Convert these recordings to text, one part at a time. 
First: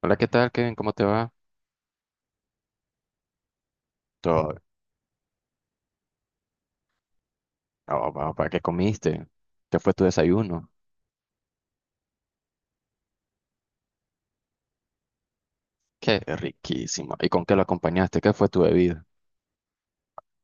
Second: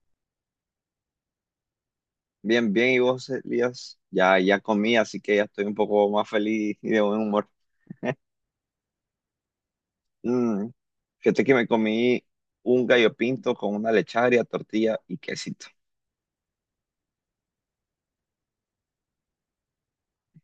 Hola, ¿qué tal, Kevin? ¿Cómo te va? Bien, bien, y vos, Elías, ya, Todo. ya comí, así que ya estoy un poco más feliz y de buen humor. Oh, va, va, ¿qué comiste? ¿Qué fue tu desayuno? Mm, Fíjate que me comí un gallo pinto con una lecharia, tortilla y quesito. Qué riquísimo. ¿Y con qué lo acompañaste? ¿Qué fue tu bebida?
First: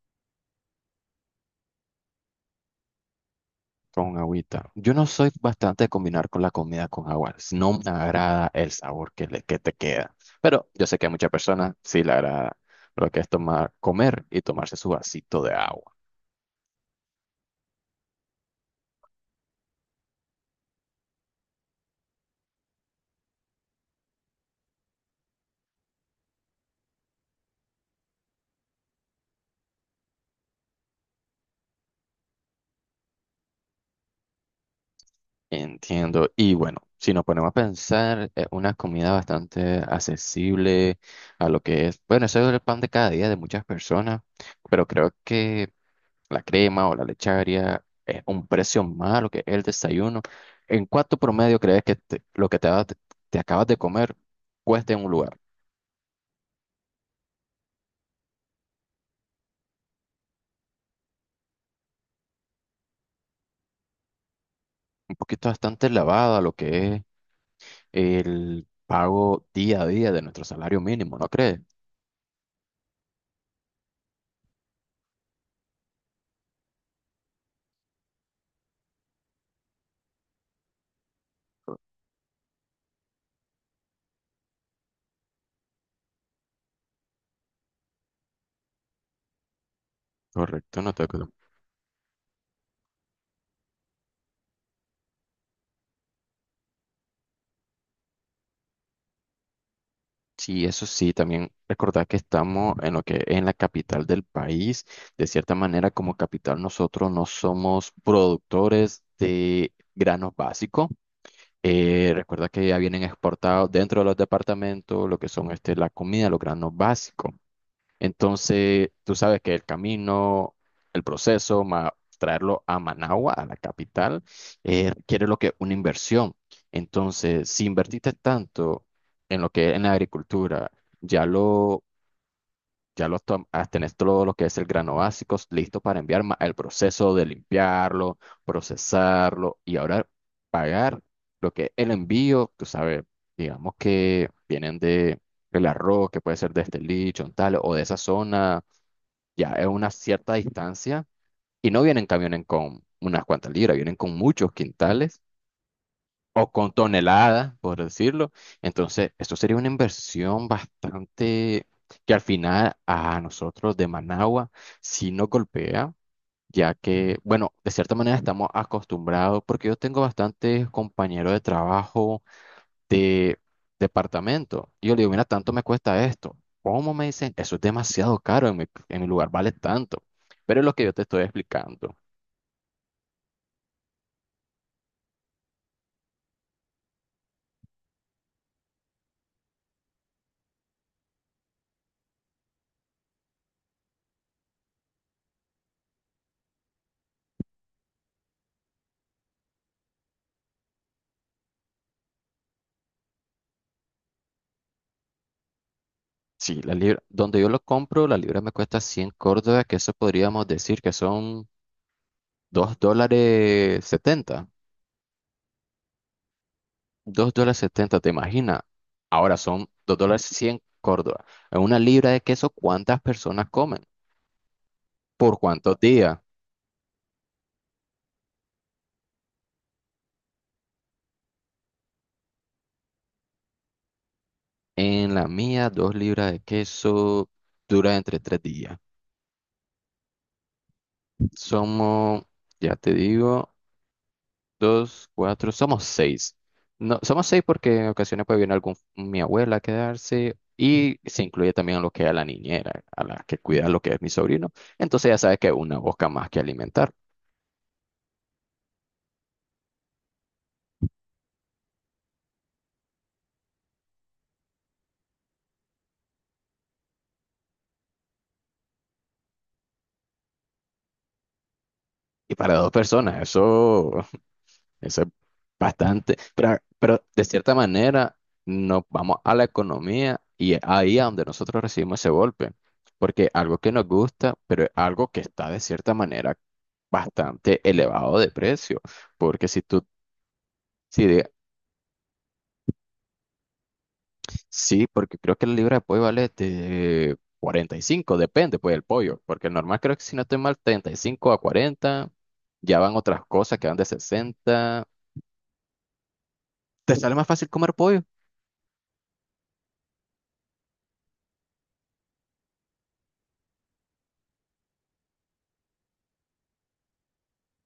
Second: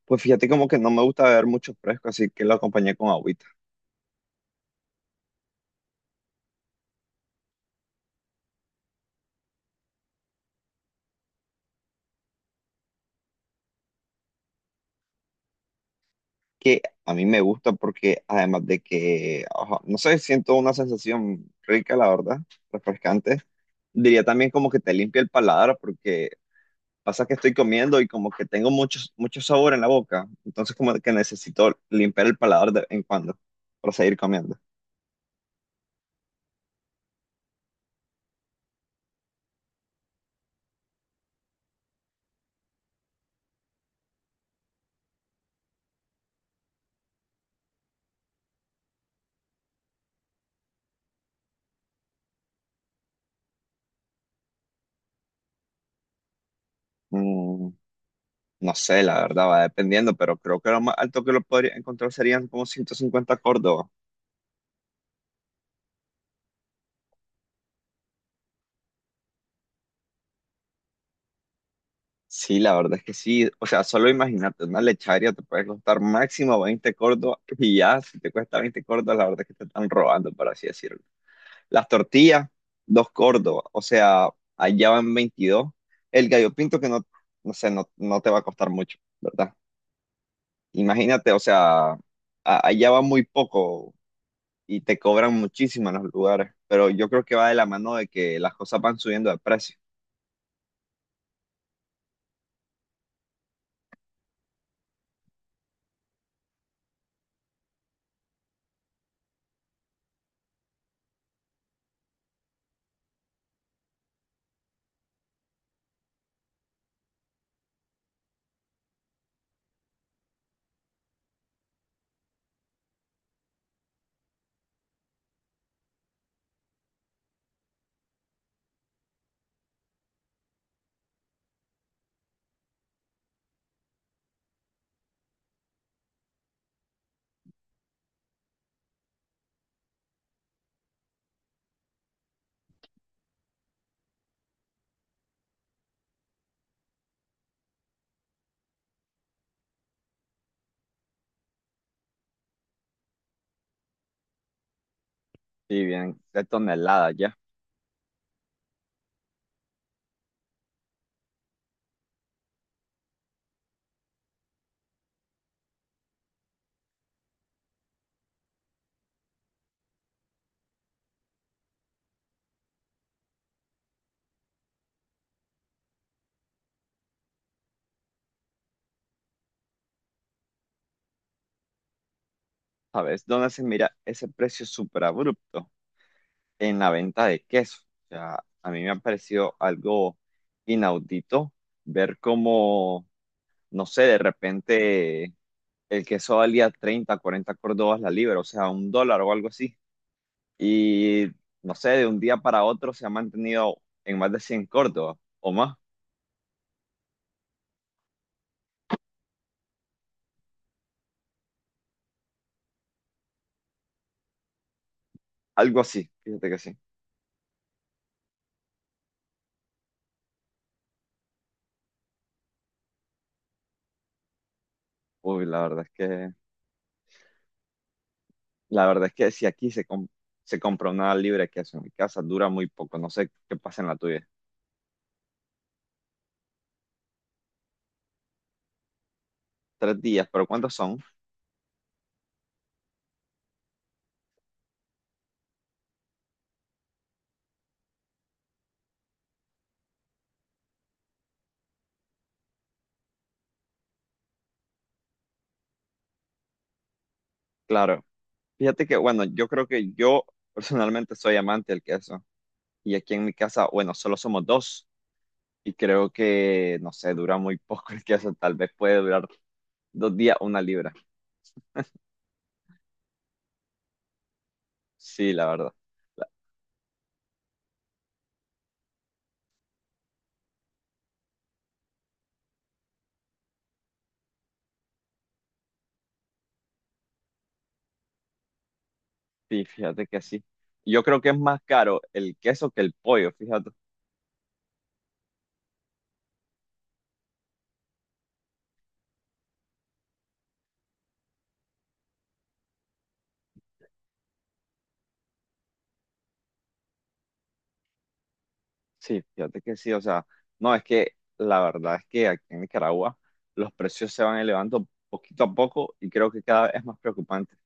Pues fíjate como que no me gusta beber mucho fresco, así que lo acompañé con agüita, Con agüita. Yo no soy bastante de combinar con la comida con agua. No me agrada el sabor que te queda. Pero yo sé que a muchas personas sí le agrada lo que es tomar, comer y tomarse su vasito de agua. que a mí me gusta porque además de que, ajá, no sé, siento una sensación rica, la verdad, refrescante. Diría también como que te limpia el paladar porque pasa que estoy comiendo y como que tengo mucho, mucho sabor en la boca, entonces como que necesito limpiar el paladar de vez en cuando para seguir comiendo. Entiendo. Y bueno, si nos ponemos a pensar, es una comida bastante accesible a lo que es, bueno, eso es el pan de cada día de muchas personas, pero creo que la crema o la lecharia es un precio más a lo que es el desayuno. ¿En cuánto promedio crees que lo que te acabas de comer cuesta en un lugar? Mm, no sé, la verdad, va dependiendo, pero creo que lo más alto que lo podría encontrar serían como 150 Córdoba. Un poquito bastante elevado a lo que es el pago día a día de nuestro salario mínimo, ¿no crees? Sí, la verdad es que sí. O sea, solo imagínate, una lecharia te puede costar máximo 20 Córdoba y ya, si te cuesta 20 Córdoba, la verdad es que te están robando, por así decirlo. Las tortillas, 2 Córdoba, o sea, allá van 22. El gallo pinto que no, no sé, no, no te va a costar mucho, ¿verdad? Correcto, no te. Imagínate, o sea, allá va muy poco y te cobran muchísimo en los lugares, pero yo creo que va de la mano de que las cosas van subiendo de precio. Sí, eso sí, también recordar que estamos en lo que es en la capital del país. De cierta manera, como capital, nosotros no somos productores de granos básicos. Recuerda que ya vienen exportados dentro de los departamentos lo que son este, la comida, los granos básicos. Entonces, tú sabes que el camino, el proceso, más traerlo a Managua, a la capital, requiere lo que una inversión. Entonces, si invertiste tanto en lo que es en la agricultura, ya lo, tenés todo lo que es el grano básico listo para enviar, más el proceso de limpiarlo, procesarlo y ahora pagar lo que es el envío, tú sabes, digamos que vienen de el arroz, que puede ser de este licho, tal, o de esa zona, ya es una cierta distancia y no vienen camiones con unas cuantas libras, vienen con muchos quintales Y bien, de o con tonelada ya, toneladas, por decirlo. Entonces, esto sería una inversión bastante que al final a nosotros de Managua sí nos golpea, ya que, bueno, de cierta manera estamos acostumbrados, porque yo tengo bastantes compañeros de trabajo de departamento. Y yo le digo, mira, tanto me cuesta esto. ¿Cómo me dicen? Eso es demasiado caro, en mi lugar vale tanto. Pero es lo que yo te estoy explicando. ¿sabes? ¿Dónde se mira ese precio súper abrupto? En la venta de queso. O sea, a mí me ha parecido algo inaudito ver cómo, no sé, de repente el queso valía 30 40 córdobas la libra, o sea, un dólar o algo así. Y no sé, de un día para otro se ha mantenido en más de 100 córdobas o más, Sí, la libra, donde yo lo compro, la libra me cuesta 100 córdobas, que eso podríamos decir que son $2.70. algo así, fíjate que sí. ¿Te imaginas? Ahora son $2 100 córdobas. En una libra de queso, ¿cuántas personas comen? ¿Por Uy, cuántos días? La verdad es que si aquí se compra una libra de queso en mi casa, dura muy poco, no sé qué pasa en la tuya. En la mía, 2 libras de queso dura entre 3 días. Tres días, pero ¿cuántos son? Somos, ya te digo, dos, cuatro, somos seis. No, somos seis porque en ocasiones puede venir algún, mi abuela a quedarse y se incluye también a lo que es a la niñera, a la que cuida lo que es mi sobrino. Entonces ya sabes que es una boca más que alimentar. Claro, fíjate que, bueno, yo creo que yo personalmente soy amante del queso. Y aquí en mi casa, bueno, solo somos dos. Y creo que, no sé, dura muy poco el queso, tal vez puede durar 2 días una libra. Y para dos personas, eso. Eso es Sí, la verdad. bastante, La- pero de cierta manera nos vamos a la economía y es ahí a donde nosotros recibimos ese golpe, porque algo que nos gusta, pero es algo que está de cierta manera bastante elevado de precio, porque si Sí, tú, fíjate que sí. Yo si creo que de- es más caro el queso que el pollo, fíjate. sí, porque creo que la libra de pollo vale de 45, depende pues del pollo, porque el normal creo que si no estoy mal 35 a 40, ya van otras cosas que van de 60, te sale más fácil comer pollo. Sí, fíjate que sí, o sea, no, es que la verdad es que aquí en Nicaragua los precios se van elevando poquito a poco y creo que cada vez es más preocupante.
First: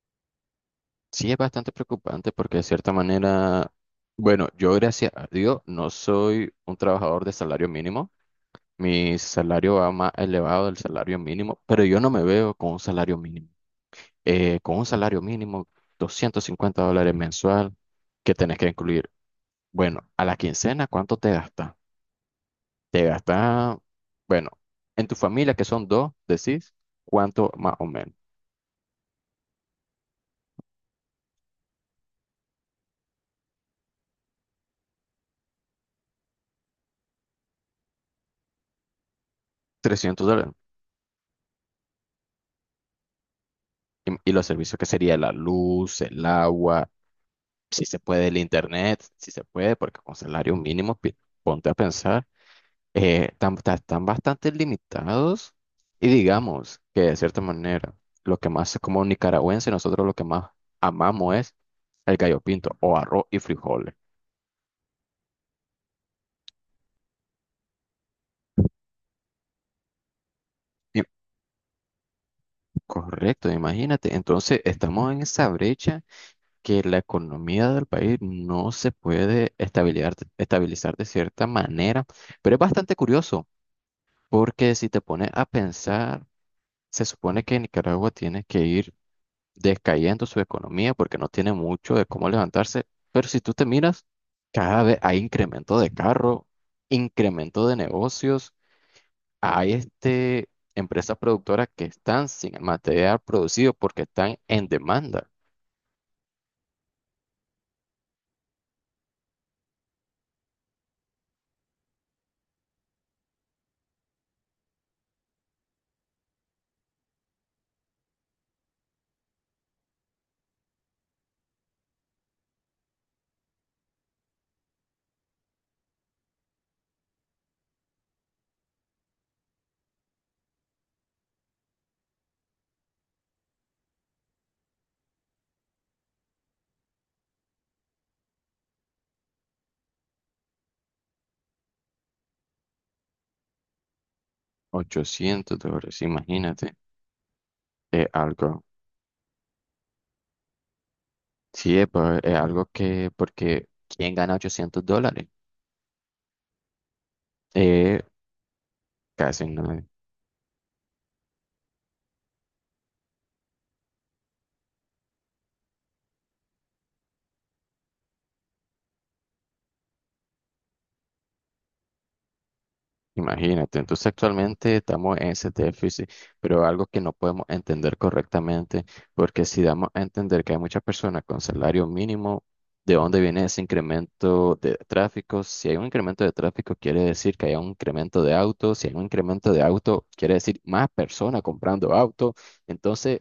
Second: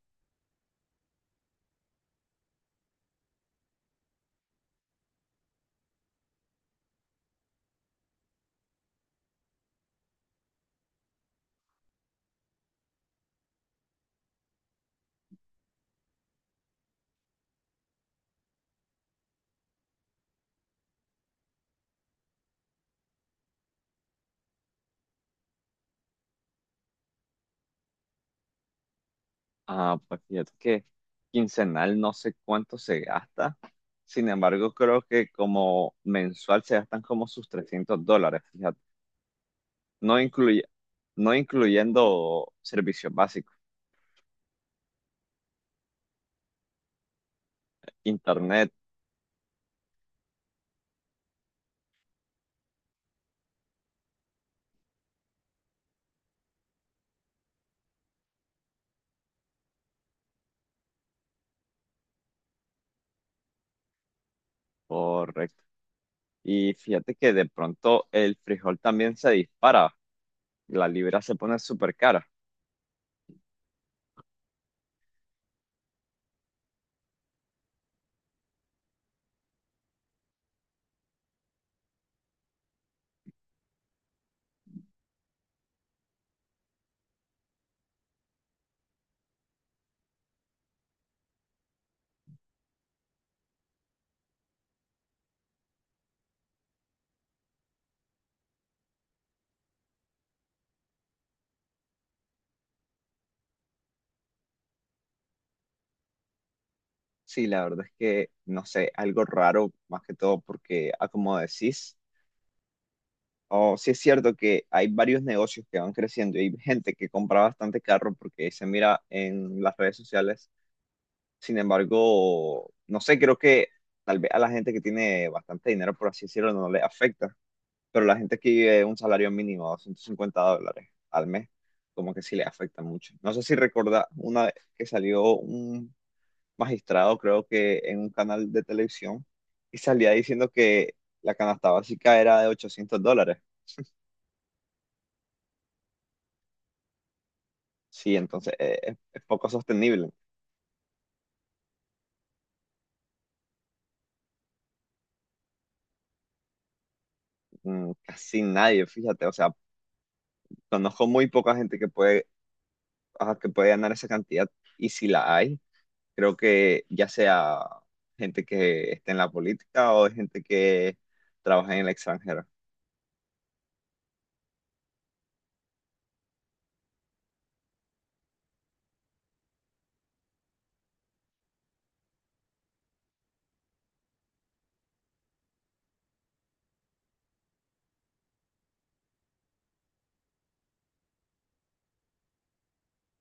Sí, es bastante preocupante porque de cierta manera, bueno, yo gracias a Dios no soy un trabajador de salario mínimo. Mi salario va más elevado del salario mínimo, pero yo no me veo con un salario mínimo. Con un salario mínimo, $250 mensual, ¿que tenés que incluir? Bueno, a la quincena, ¿cuánto te gasta? Te gasta, bueno, en tu familia, que son dos, decís, ¿cuánto más o menos? Ah, pues fíjate que quincenal no sé cuánto se gasta, sin embargo creo que como mensual se gastan como sus $300, fíjate. no $300. incluye, no incluyendo servicios básicos, Y los servicios que sería la luz, el agua, si se puede el internet, internet, si se puede, porque con salario mínimo, ponte a pensar, están bastante limitados y digamos que de cierta manera, lo que más como nicaragüense, nosotros lo que más amamos es el gallo pinto o arroz y frijoles. correcto. Y fíjate que de pronto el frijol también se dispara, la Y- libra se pone súper cara. Correcto, imagínate. Entonces estamos en esa brecha que la economía del país no se puede estabilizar de cierta manera, pero es bastante curioso porque si te pones a pensar. Se supone que Nicaragua tiene que ir descayendo su economía porque no tiene mucho de cómo levantarse, pero si tú te miras, cada vez hay incremento de carro, incremento de negocios, hay este, empresas productoras que están sin el material producido porque están en demanda. Sí, la verdad es que, no sé, algo raro, más que todo porque, ah, como decís, o sí, es cierto que hay varios negocios que van creciendo y hay gente que compra bastante carro porque se mira en las redes sociales. Sin embargo, no sé, creo que tal vez a la gente que tiene bastante dinero, por así decirlo, no le afecta, pero la gente que vive un salario mínimo de $150 al mes, como que sí le afecta mucho. No sé si recuerda una vez que salió un magistrado, creo que en un canal de televisión, y salía diciendo que la canasta básica era de $800. $800, imagínate, es Sí, entonces algo, es poco sostenible. sí, es, es algo que, porque ¿quién gana $800? Eh, Casi nadie, fíjate, o casi sea, no. conozco muy poca gente que puede, ajá, que puede ganar esa cantidad. Y si la hay, creo que ya sea gente que esté en la política o gente que trabaja en el extranjero. Imagínate, entonces actualmente estamos en ese déficit, pero algo que no podemos entender correctamente, porque si damos a entender que hay muchas personas con salario mínimo, ¿de dónde viene ese incremento de tráfico? Si hay un incremento de tráfico, quiere decir que hay un incremento de autos, si hay un incremento de auto, quiere decir más personas comprando autos. Entonces,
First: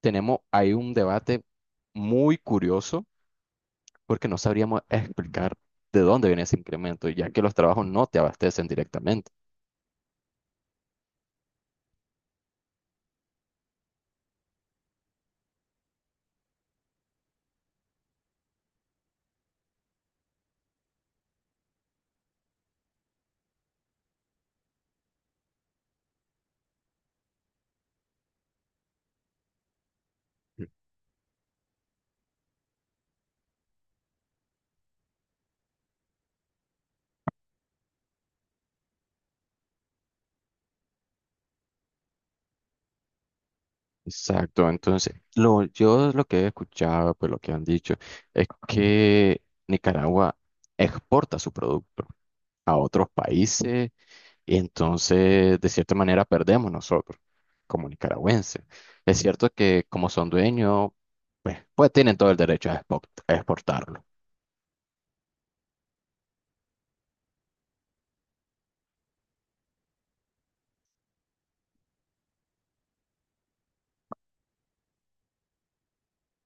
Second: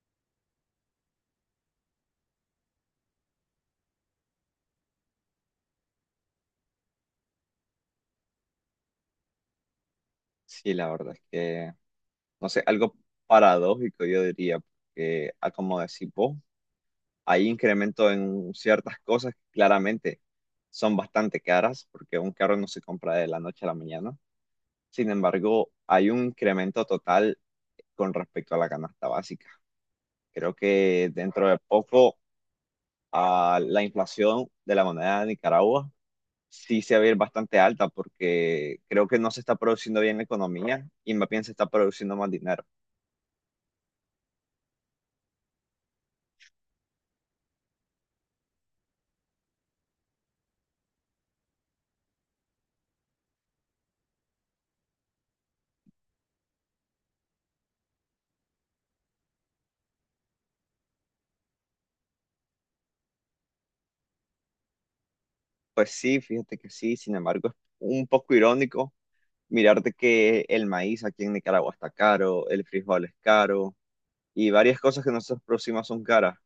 tenemos ahí un debate muy curioso, porque no sabríamos explicar de dónde viene ese incremento, ya que los trabajos no te abastecen directamente. Sí, la verdad es que, no sé, algo paradójico, yo diría, porque, ah, como decís vos, hay incremento en ciertas cosas que claramente son bastante caras, porque un carro no se compra de la noche a la mañana. Sin embargo, hay un incremento total con respecto a la canasta básica. Creo que dentro de poco a la inflación de la moneda de Nicaragua sí se va a ir bastante alta, porque creo que no se está produciendo bien la economía y más bien se está produciendo más dinero. Exacto, entonces lo, yo lo que he escuchado, pues lo que han dicho, es que Nicaragua exporta su producto a otros países y entonces de cierta manera perdemos nosotros como nicaragüenses. Es cierto que como son dueños, pues, pues tienen todo el derecho a a exportarlo. Pues sí, fíjate que sí, sin embargo, es un poco irónico mirarte que el maíz aquí en Nicaragua está caro, el frijol es caro y varias cosas que nosotros producimos son caras.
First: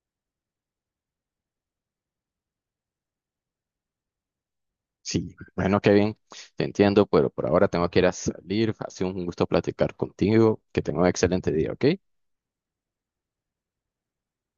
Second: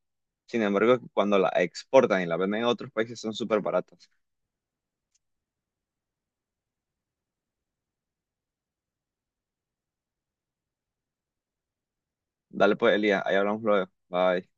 Sin embargo, cuando la exportan y la venden en otros países son súper baratas. Sí, bueno, Kevin, te entiendo, pero por ahora tengo que ir a salir. Ha sido un gusto platicar contigo, que tenga un excelente día, ¿ok? Dale pues, Elías, ahí hablamos luego. Bye.